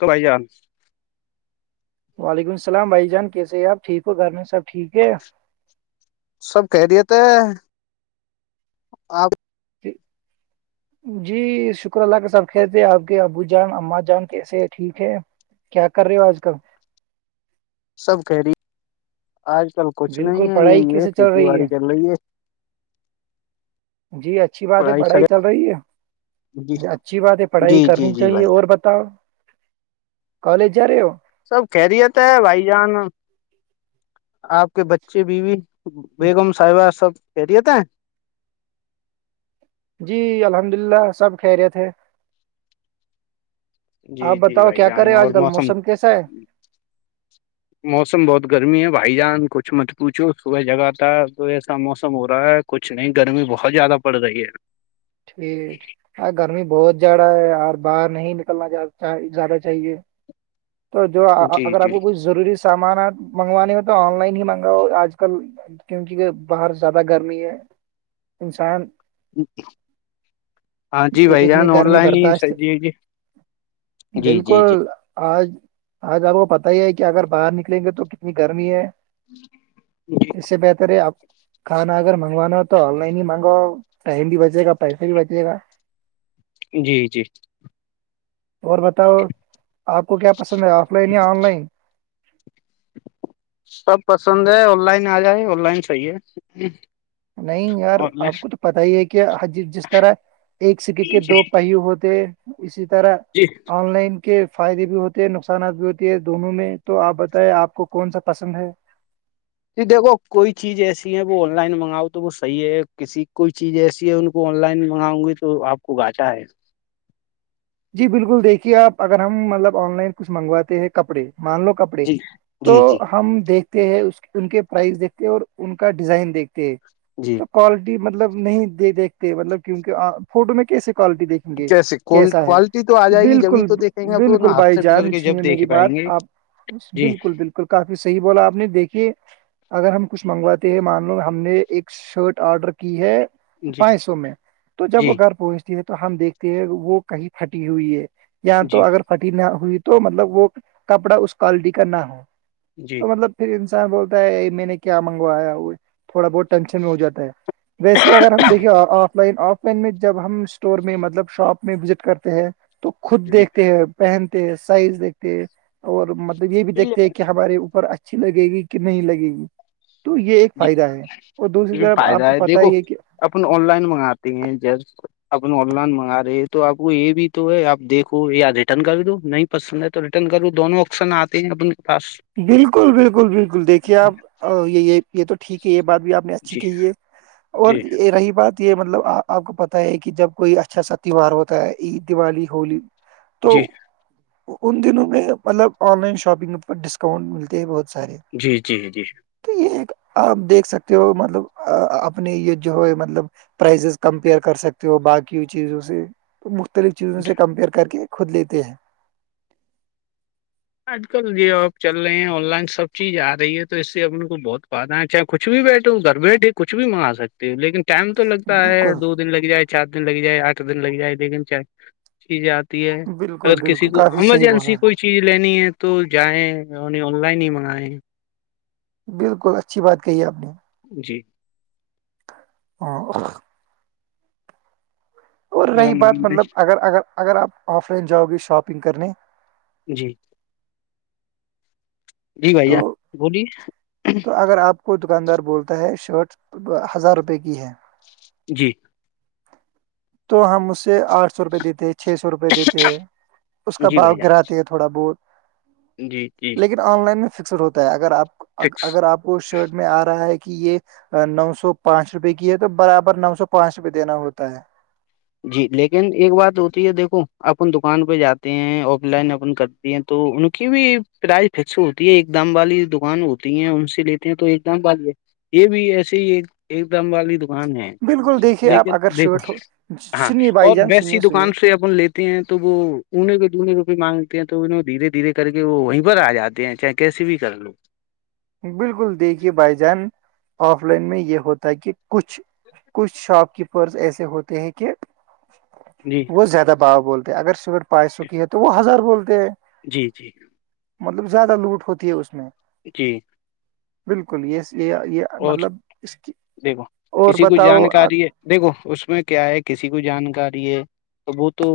بھائی جان وعلیکم السلام بھائی جان کیسے ہے آپ ٹھیک ہو گھر میں سب ٹھیک ہے سب خیریت ہے آپ جی شکر اللہ کا سب کہتے آپ کے ابو جان اماں جان کیسے ہے ٹھیک ہے کیا کر رہی ہو آج کل سب کہہ رہی آج کل کچھ بالکل نہیں ہے پڑھائی یہی یہ کیسے چل کھیتی رہی باڑی کر رہی ہے جی اچھی بات ہے پڑھائی چل رہی جی ہے اچھی بات ہے پڑھائی جی جی کرنی جی چاہیے بھائی جان اور ب کالج جا رہے ہو سب کہہ رہی تھا ہے بھائی جان آپ کے بچے بیوی بیگم صاحبہ سب خیریت ہیں جی الحمد اللہ سب خیریت ہے جی آپ جی بتاؤ بھائی کیا کر جان رہے اور آج کل موسم کیسا ہے [inaudible] موسم بہت گرمی ہے بھائی جان کچھ مت پوچھو صبح جگاتا تو ایسا موسم ہو رہا ہے کچھ نہیں گرمی بہت زیادہ پڑ رہی ہے ٹھیک ہاں گرمی بہت ج رہا ہے اور باہر نہیں نکلنا زیادہ چاہیے تو جو جی اگر آپ جی کو کچھ ضروری سامان آ منگوانے ہو تو آن لائن ہی منگاؤ آج کل کیونکہ باہر زیادہ گرمی ہے انسان ہاں جی بھائی جان اتنی آن گرمی لائن ہی س برداشت جی ہے جی جی جی بالکل آج آج آپ کو پت ہی ہے کہ اگر باہر نکلیں گے تو کتنی گرمی ہے اس سے بہتر ہے آپ کھانا اگر مگانا ہو تو آن لائن ہی مانگو ٹائم بج ج گا پسھر بھی بتے گا جی جی اور بتاؤ آپ کو کیا پسند ہے آف لائن یا آن لائن سب پسند ہے آن لائن آ جائے آن لائن صحیح ہے نہیں یار آن آپ لائن کو تو پتا ہی ہے کہ حجیب جس طرح ہے ایک سکی کے جی دو پہیو ہوتے اسی طرح جی آن لائن کے فائدے بھی ہوتے ہیں نقصانات بھی ہوتی ہے دونوں میں تو آپ بتائیں آپ کو کون سا پسند ہے جی دیکو کوئی چیز ایسی ہے وہ آن لائن منگاؤ تو وہ صحی ہے کسی کوئی چیز ایسی ہے ان کو آ کو آن لائن منگاؤں گی تو آ کو گاچا ہے جی بالکل دیکھیے آپ اگر ہم مطلب آن لائن کچھ منگواتے ہیں کپڑے مان لو کپڑے جی تو جی جی [unintelligible] ہم دیکھتے ہیں اس ان کے پرائز دیکھتے اور ان کا ڈیزائن دیکھتے ہیں جی تو [unintelligible] کوالٹی مطلب نہیں د دیکھتے مطلب کیونک فوٹو میں کیسسی کوالٹی دیکھ کیسے کو کوالٹی تو آ جائے گی جبھی بالکل تو دیکھیں گے آپ بالکل نا ہاتھ بھائی سے پکڑ جان کے جب سنیے دیکھ میری پائیں بات گے آپ جی بالکل بالکل کافی صحیح بولا آپ نے دیکھیے اگر ہم کچھ منگواتے ہیں مان لو ہم نے ایک شرٹ آرڈر کی ہے جی پانچ سو میں تو جب وہ جی گھر پہنچتی ہے تو ہم دیکھتے ہیں وہ کہیں ہھٹی ہوئی ہے یا تو جی اگر پھٹی نہ ہوئی تو مطلب وہ کپڑا اس کوالٹی کا نہ ہو جی [unintelligible] تو مطلب پھر انسان بولتا ہے میں نے کیا منگوایا وہ تھوڑا بہت ٹینشن میں ہو جاتا ہے ویسی اگر ہم دیکے آف لائن آف لائن میں جب ہم اسٹور میں مطلب شاپ میں وزٹ کر تو خود جی دیکھتے ہیں پہنتے ہیں سائز دیکھتے ہیں اور مطلب یہ بھی دیکھتے ہیں کہ ہمارے اوپر اچھی لگے گی کہ نہیں لگے گی تو یہ ایک جی فائدہ ہے اور دوسری بھی طرف آپ فائدہ کو ہے پت دیکھو ہی یہ کہ اپن آن لائن منگاتے ہیں جی اپ آن لائن منگا رہے ہیں تو آپ کو یہ بھی تو ہے آپ دیکھو یا ریٹرن کا بھی تو نہیں پسند ہے تو رٹرن کروں دونوں آپشن آتے ہیں اپنے پس بالکل بالکل بالکل دیکھیے آپ یہ یہ یہ تو ٹھیک ہے یہ بات بھی آپ نے اچھی جی کہی ہے اور جی یہ رہی بات یہ مطلب آپ کو پتہ ہے کہ جب کوئی اچھا سا تہوار ہوتا ہے عید دیوالی ہولی تو جی ان دنوں میں مطلب آن لائن شاپنگ پر ڈسک [unintelligible] اسکاؤنٹ ملتے ہے بہت سارے جی جی جی تو یہ آپ دیکھ سکتے ہو مطلب اپنے یہ جو ہے مطلب پرائزز کمپیئر کر سکتے ہو باقی چیزوں سے [unintelligible] تو مختلف چیزوں جی سے کمپیئر کر کے خود لیتے ہیں آج کل یہ آپ چل رہے ہیں آن لائن سب چیز آ رہی ہے تو اس سے ل کو بہت فدا ہےچ کچھ بھی بیٹھے ہ گھر بیٹھے کچھ بھی منگا سکتے ہو لیکن ٹائم تو لگتا ہے بالکل دو دن لگ جائے چار دن لگ جائے آٹھ دن لگ جائے دیک دن چائے چیز آتی ہے بالکل اگر کسی بالکل کو کافی صحیح ایمرجنسی بولا کوئی چیز لینی ہے تو جائیں آن لائن ہی منگائےیں بالکل اچھی بات کہی آپ نے جی ہاں [inaudible] اور میرا رہی م بات مطلب اگر اگر اگر آپ آف لائن جاؤ گے شاپنگ کرنے جی جی بھیا تو بولیے تو اگر آپ کو دکاندار بولتا ہے شرٹ ہزار روپے کی ہے جی تو ہم اسے آٹھ سو روپئے دیتے ہیں چھ سو روپئے دیتے ہیں اس کا جی باغ بھائی گراتے ہیں تو تھوڑا بہت جی جی لیکن آن لائن میں فکسر ہوتا ہے اگر آپ فکس اگر آپ کو شرٹ میں آ رہا ہے کہ یہ نو سو پانچ روپئے کی ہے تو برابر نو سو پانچ روپئے دینا ہوتا ہے جی لیکن ایک بات ہوتی ہے دیکھو اپن دکان پہ جاتے ہیں آف لائن اپن کرتی ہیں تو ان کی بھی پرائز فکس ہوتی ہے ایک دام والی دکان ہوتی ہے ان سے لیتے ہیں تو ایک دام والی ہے یہ بھی ایسے ہی ایک ایک دم والی دکان ہے بالکل دیکھیے آپ لیکن اگر دیکھو شرٹ ہو ہاں سنیے بھائی اور جان ویسی سنیے سنیے دکان سے اب لیتے ہیں تو وہ اننے کو دنے روپ مانگتے ہیں تو ان دھیرے دھیرے کر کے وہ وہیں پر آ جاتے ہیں چاہے کیسے بھی کر لو بالکل دیکھیے بھائی جان آف لائن میں یہ ہوتا ہے کہ کچھ کچھ شاپ کیپرز ایسے ہوتے ہیں کہ جی وہ زیادہ با بولتے ہیں اگر صگر پانچ سو کی ہے تو وہ ہزار بولتے ہیں ج جی مطلب زیادہ لوٹ ہوتی ہے اس میں جی بالکل یہ یہ یہ اور مطلب اس کی دیکھو اور کسی کو بتاؤ جانکاری ہے دیکھو اس میں کیا ہے کسی کو جانکاری ہے تو وہ تو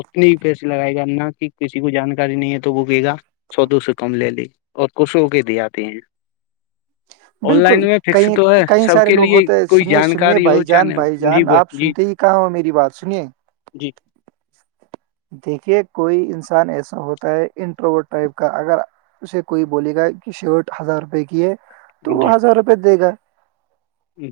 اتنے ہی پیسے لگائے گا نہ کہ کسی کو جانکاری نہیں ہے تو وہ گے گا سود سے کم لے لی اور کشوں کے دی آتی ہیں آن بالکل لائن میں کئی فکس تو ہے کئی سب سارے کے لوگ لیے ہوتے ہیں کوئی سنیے سنیے جانکاری بھائی ہو جان چاہے بھائی جی جان بس آپ جی سنتے ہی کہاں ہو میری بات سنیے جی دیکھیے کوئی انسان ایسا ہوتا ہے انٹروو ٹائپ کا اگر اسے کوئی بولے گا کہ شرٹ ہزار روپے کی ہے تو جی وہ ہزار روپئے دے گا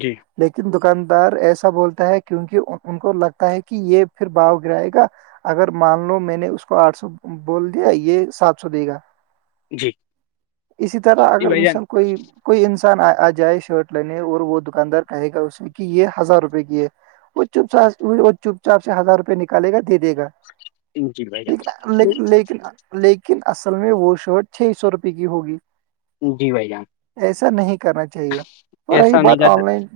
جی لیکن دکاندار ایسا بولتا ہے کیونکہ ان کو لگتا ہے کہ یہ پھر باؤ گرائے گا اگر مان لو میں نے اس کو آٹھ سو بول دیا یہ سات سو دے گا جی اسی طرح جی اگر بھائی جان انسان کوئی کوئی انسان آ جائے شرٹ لینے اور وہ دکاندار کہے گا اس میں کہ یہ ہزار روپے کی ہے وہ چپ چاپ وہ چپ چاپ سے ہزار روپئے نکالے گا دے دےا جی بھائی ٹھیک جان لیکن لیکن لیکن اصل میں وہ شرٹ چھ سو روپے کی ہوگی جی بھائی جان ایسا نہیں کرنا چاہیے پر رہی ایسا نہیں بات کر آن لائن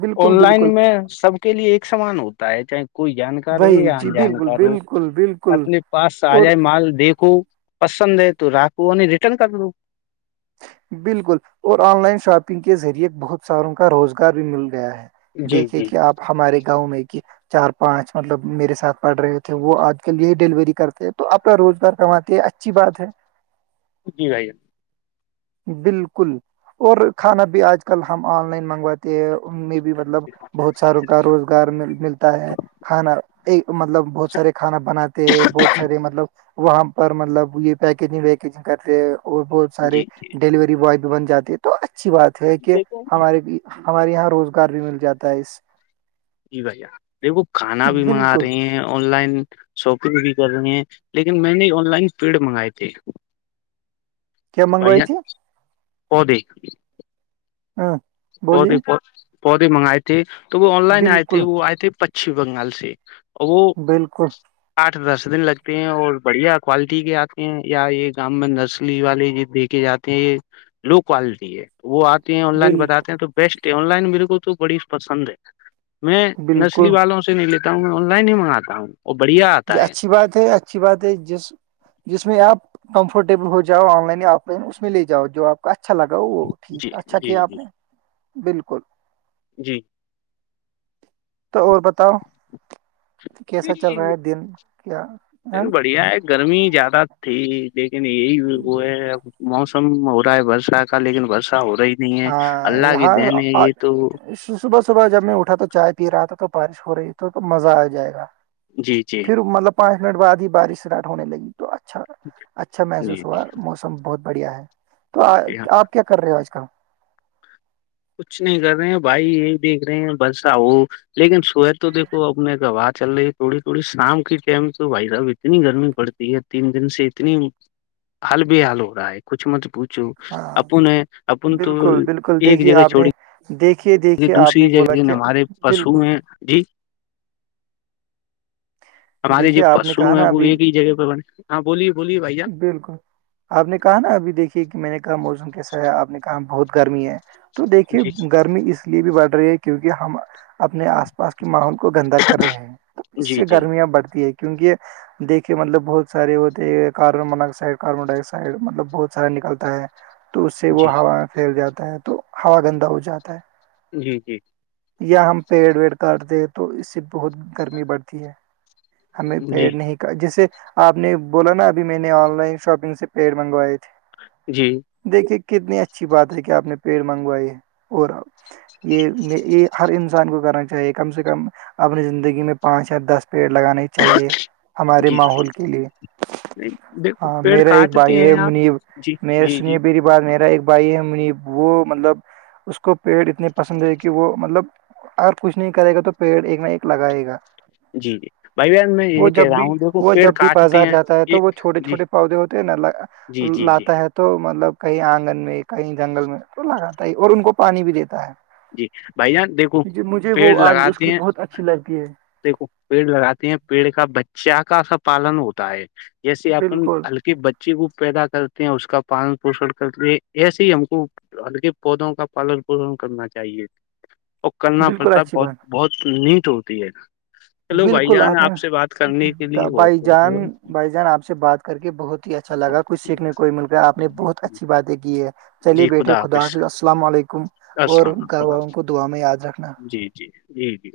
بالکل آن بالکل لائن میں سب کے لیے ایک سامان ہوتا ہے چاہے کوئی جانکار ہو وہی یا جی بالکل انجانکار ہو بالکل بالکل اپنے پاس آ اور جائے مال دیکھو پسند ہے تو رکھو اور ریٹرن کر ل بالکل اور آن لائن شاپنگ کے ذریعے بہت ساروں کا روزگار بھی مل گیا ہے جی دیکھیے جی کہ آپ ہمارے گاؤں میں کہ چار پانچ مطلب میرے ساتھ پڑھ رہے تھے وہ آج کے لیے ڈیلیوری کرتے تو اپنا روزگار کماتے اچھی بات ہے جی بھائی ج بالکل اور کھانا بھی آج کل ہم آن لائن منگواتے ہیں ان میں بھی مطلب بہت ساروں کا روزگار ملتا ہے کھانا ایک مطلب بہت سارے کھانا بناتے بہت سارے مطلب وہاں پر مطلب یہ پیکیجنگ ویکیجنگ کرتے اور بہت جان سارے جی جی ڈیلیوری بوائے بھی بن جاتی ہے تو اچھی بات ہے کہ دیکھو ہمارے بھی ہمارے یہاں روزگار بھی مل جاتا ہے اس جی بھیا ارے وہ کھانا بھی منگا بالکل رہے ہیں آن لائن شاپنگ بھی کر رہی ہیں لیکن میں نے آن لائن پیڑ منگائے تھے کیا بائی ج منگوائی تھی وہ دیک ہاں بولیے پودے پودے منگائے تھی تو وہ آن لائن آئی تھی بالکل وہ آئی تھی پچم بنگال سے اور وہ بالکل آٹھ دس دن لگتے ہیں اور بڑھیا کوالٹی کے آتے ہیں یا یہ گام میں نرسری والے دیک کے جاتے یہ لو کوالٹی ہے وہ آتے ہیں آن لائن بال بتاتے ہیں تو بیسٹ ہے آن لائن بالکل تو بڑی پسند ہے میں بالکل نسلی والوں سے نہیں لیتا ہوں میں آن لائن ہی منگاتا ہوں اور بڑھیا جی آتا ہے اچھی بات ہے ا اچھی بات ہے جس جس میں آپ کمفرٹیبل ہو جاؤ آن لائن یا آف لائن اس میں لے جاؤ جو آپ اچھا لگا وہ جی ٹھیک اچھا جی کیا آپ جی نے بالکل جی تو اور بتاؤ کیسا چل رہا ہے لیکن دن کیا بڑھیا ہے گرمی زیادہ تھی لیکن یہی وہ ہے اب موسم موسم ہو رہا ہے برسہ کا لیکن برسہ ہو رہا ہی نہیں ہے ہاں، اللہ کی یہاں بہن ہے آ- یہ تو صبح صبح جب میں اٹھا تو چائے پی رہا تھا تو بارش ہو رہی تو مزہ آ جائے گا جی جی پھر مطلب پانچ منٹ بعد ہی بارش اسٹارٹ ہونے لگی تو اچھا اچھا جی محسوس ہوا موسم بہت بڑھیا ہے تو جی آپ کیا کر رہے ہو آج کل کچھ نہیں کر رہے ہیں بھائی یہی دیکھ رہے ہیں بلسہ ہو لیکن سوح تو دیکھو اپنے گواہار چل رہی ہے تھوڑی تھوڑی شام کے ٹم تو بھائی صحب اتنی گرمی پڑتی ہے تین دن سے اتنی حال بےحال ہو رہا ہے کچھ مت پوچھو ہاں اپن ہے اپن تو ایک جگہ اپنے چھوڑی دیکھیے دیکھیے آپ دوسری نے بولا جگہ کہ ہمارے پشو بالکل میں جی ہمارے دیکھیے جو آپ نے پشو کہا ہیں نا وہ ابھی ایک ہی جگہ پہ بنے ہاں بولیے بولیے بھائی بالکل اپ نے کہا نا ابھی دیکھیے کہ میں نے کہا موسم کیسا ہے اپ نے کہا بہت گرمی ہے تو دیکھیے جی گھر میں اس لیے بھی بڑھ رہی ہے کیونکہ ہم اپنے اس پاس کی کو گندا کر رہے ہیں اس جی سے جی گرمیاں بڑھتی ہے کیونکہ دیکھیں مطلب بہت سارے ہوتے ہیں مطلب بہت سارا نکلتا ہے تو اس سے وہ جی ہوا پھیل جاتا ہے تو ہوا گندا ہو جاتا ہے جی جی یا ہم پیڈ کاٹ دے تو اس بہت گرمی بڑھتی ہے ہمیں جی پیر نہیں جیسے اپ نے بولو نا ابھی میں نے ان لائن شاپنگ سے پیٹ منگوائے تھے جی دیکھیں کتنی اچھی بات ہے کہ اپ نے پیڑ منگوائی ہے اور یہ ہر انسان کو کہنا چاہیے کم سے کم اپنی زندگی میں پانچ ہے د پیڈ لگانے چاہیے ہمارے جی ماحول کے لیے بھائی دیکھو پیڑ میرا ایک کاٹتے بھائی ہے ہیں آپ منیب جی نے جی جی سنیے میری پر میرا ایک بھائی ہے وہ مطلب اس کو پیٹ اتنی پسند کہ وہ مطلب اپ کچھ نہیں کرے گا تو پیڈ ایک نہ ایک لگائے گا جی جی بھائی جان میں وہ یہ جب کہہ رہا بھی ہوں دیکھو وہ پیڑ جب بھی کاٹتے بازار ہیں جاتا ہے یہ تو وہ چھوٹے جی چھوٹے پودے ہوتے ہیں ن جی جی جی لاتتا ہے مطلب کہ انگن میں کہیں جنگل میں اور ان کو پانی بھی دیتا ہے جی بھائی جان یہ مجھے وہ پیڑ اس لگاتے کی ہیں بہت اچھی لگتی ہے دیکھو پیڑ لگاتے ہیں پیڑ کا بچہ کا پالن ہوتا ہے جیسے اپ بالکل ہلکی جی وہ پیدا کرتے ہیں اس کا پانی پشٹ کرتے ایسے ہی ہم کو کے پودوں کا پالک کرنا کرنا بالکل پڑتا ہے اچھی بہت بات بہت نیٹ ہوتی ہے چلو بھائی بالکل جان اپ ہے سے بات کرنے کے لیے بھائی بہت بہت جان بہت- بھائی جان اپ سے بات کر کے بہت ہی اچھا لگا کچھ سیکھنے کو مل کر اپ نے بہت اچھی باتیں کی ہیں علی بیٹے خدا السلام علیکم اور گھر ب والوں کو دعا میں یاد رکھنا جی جی جی جی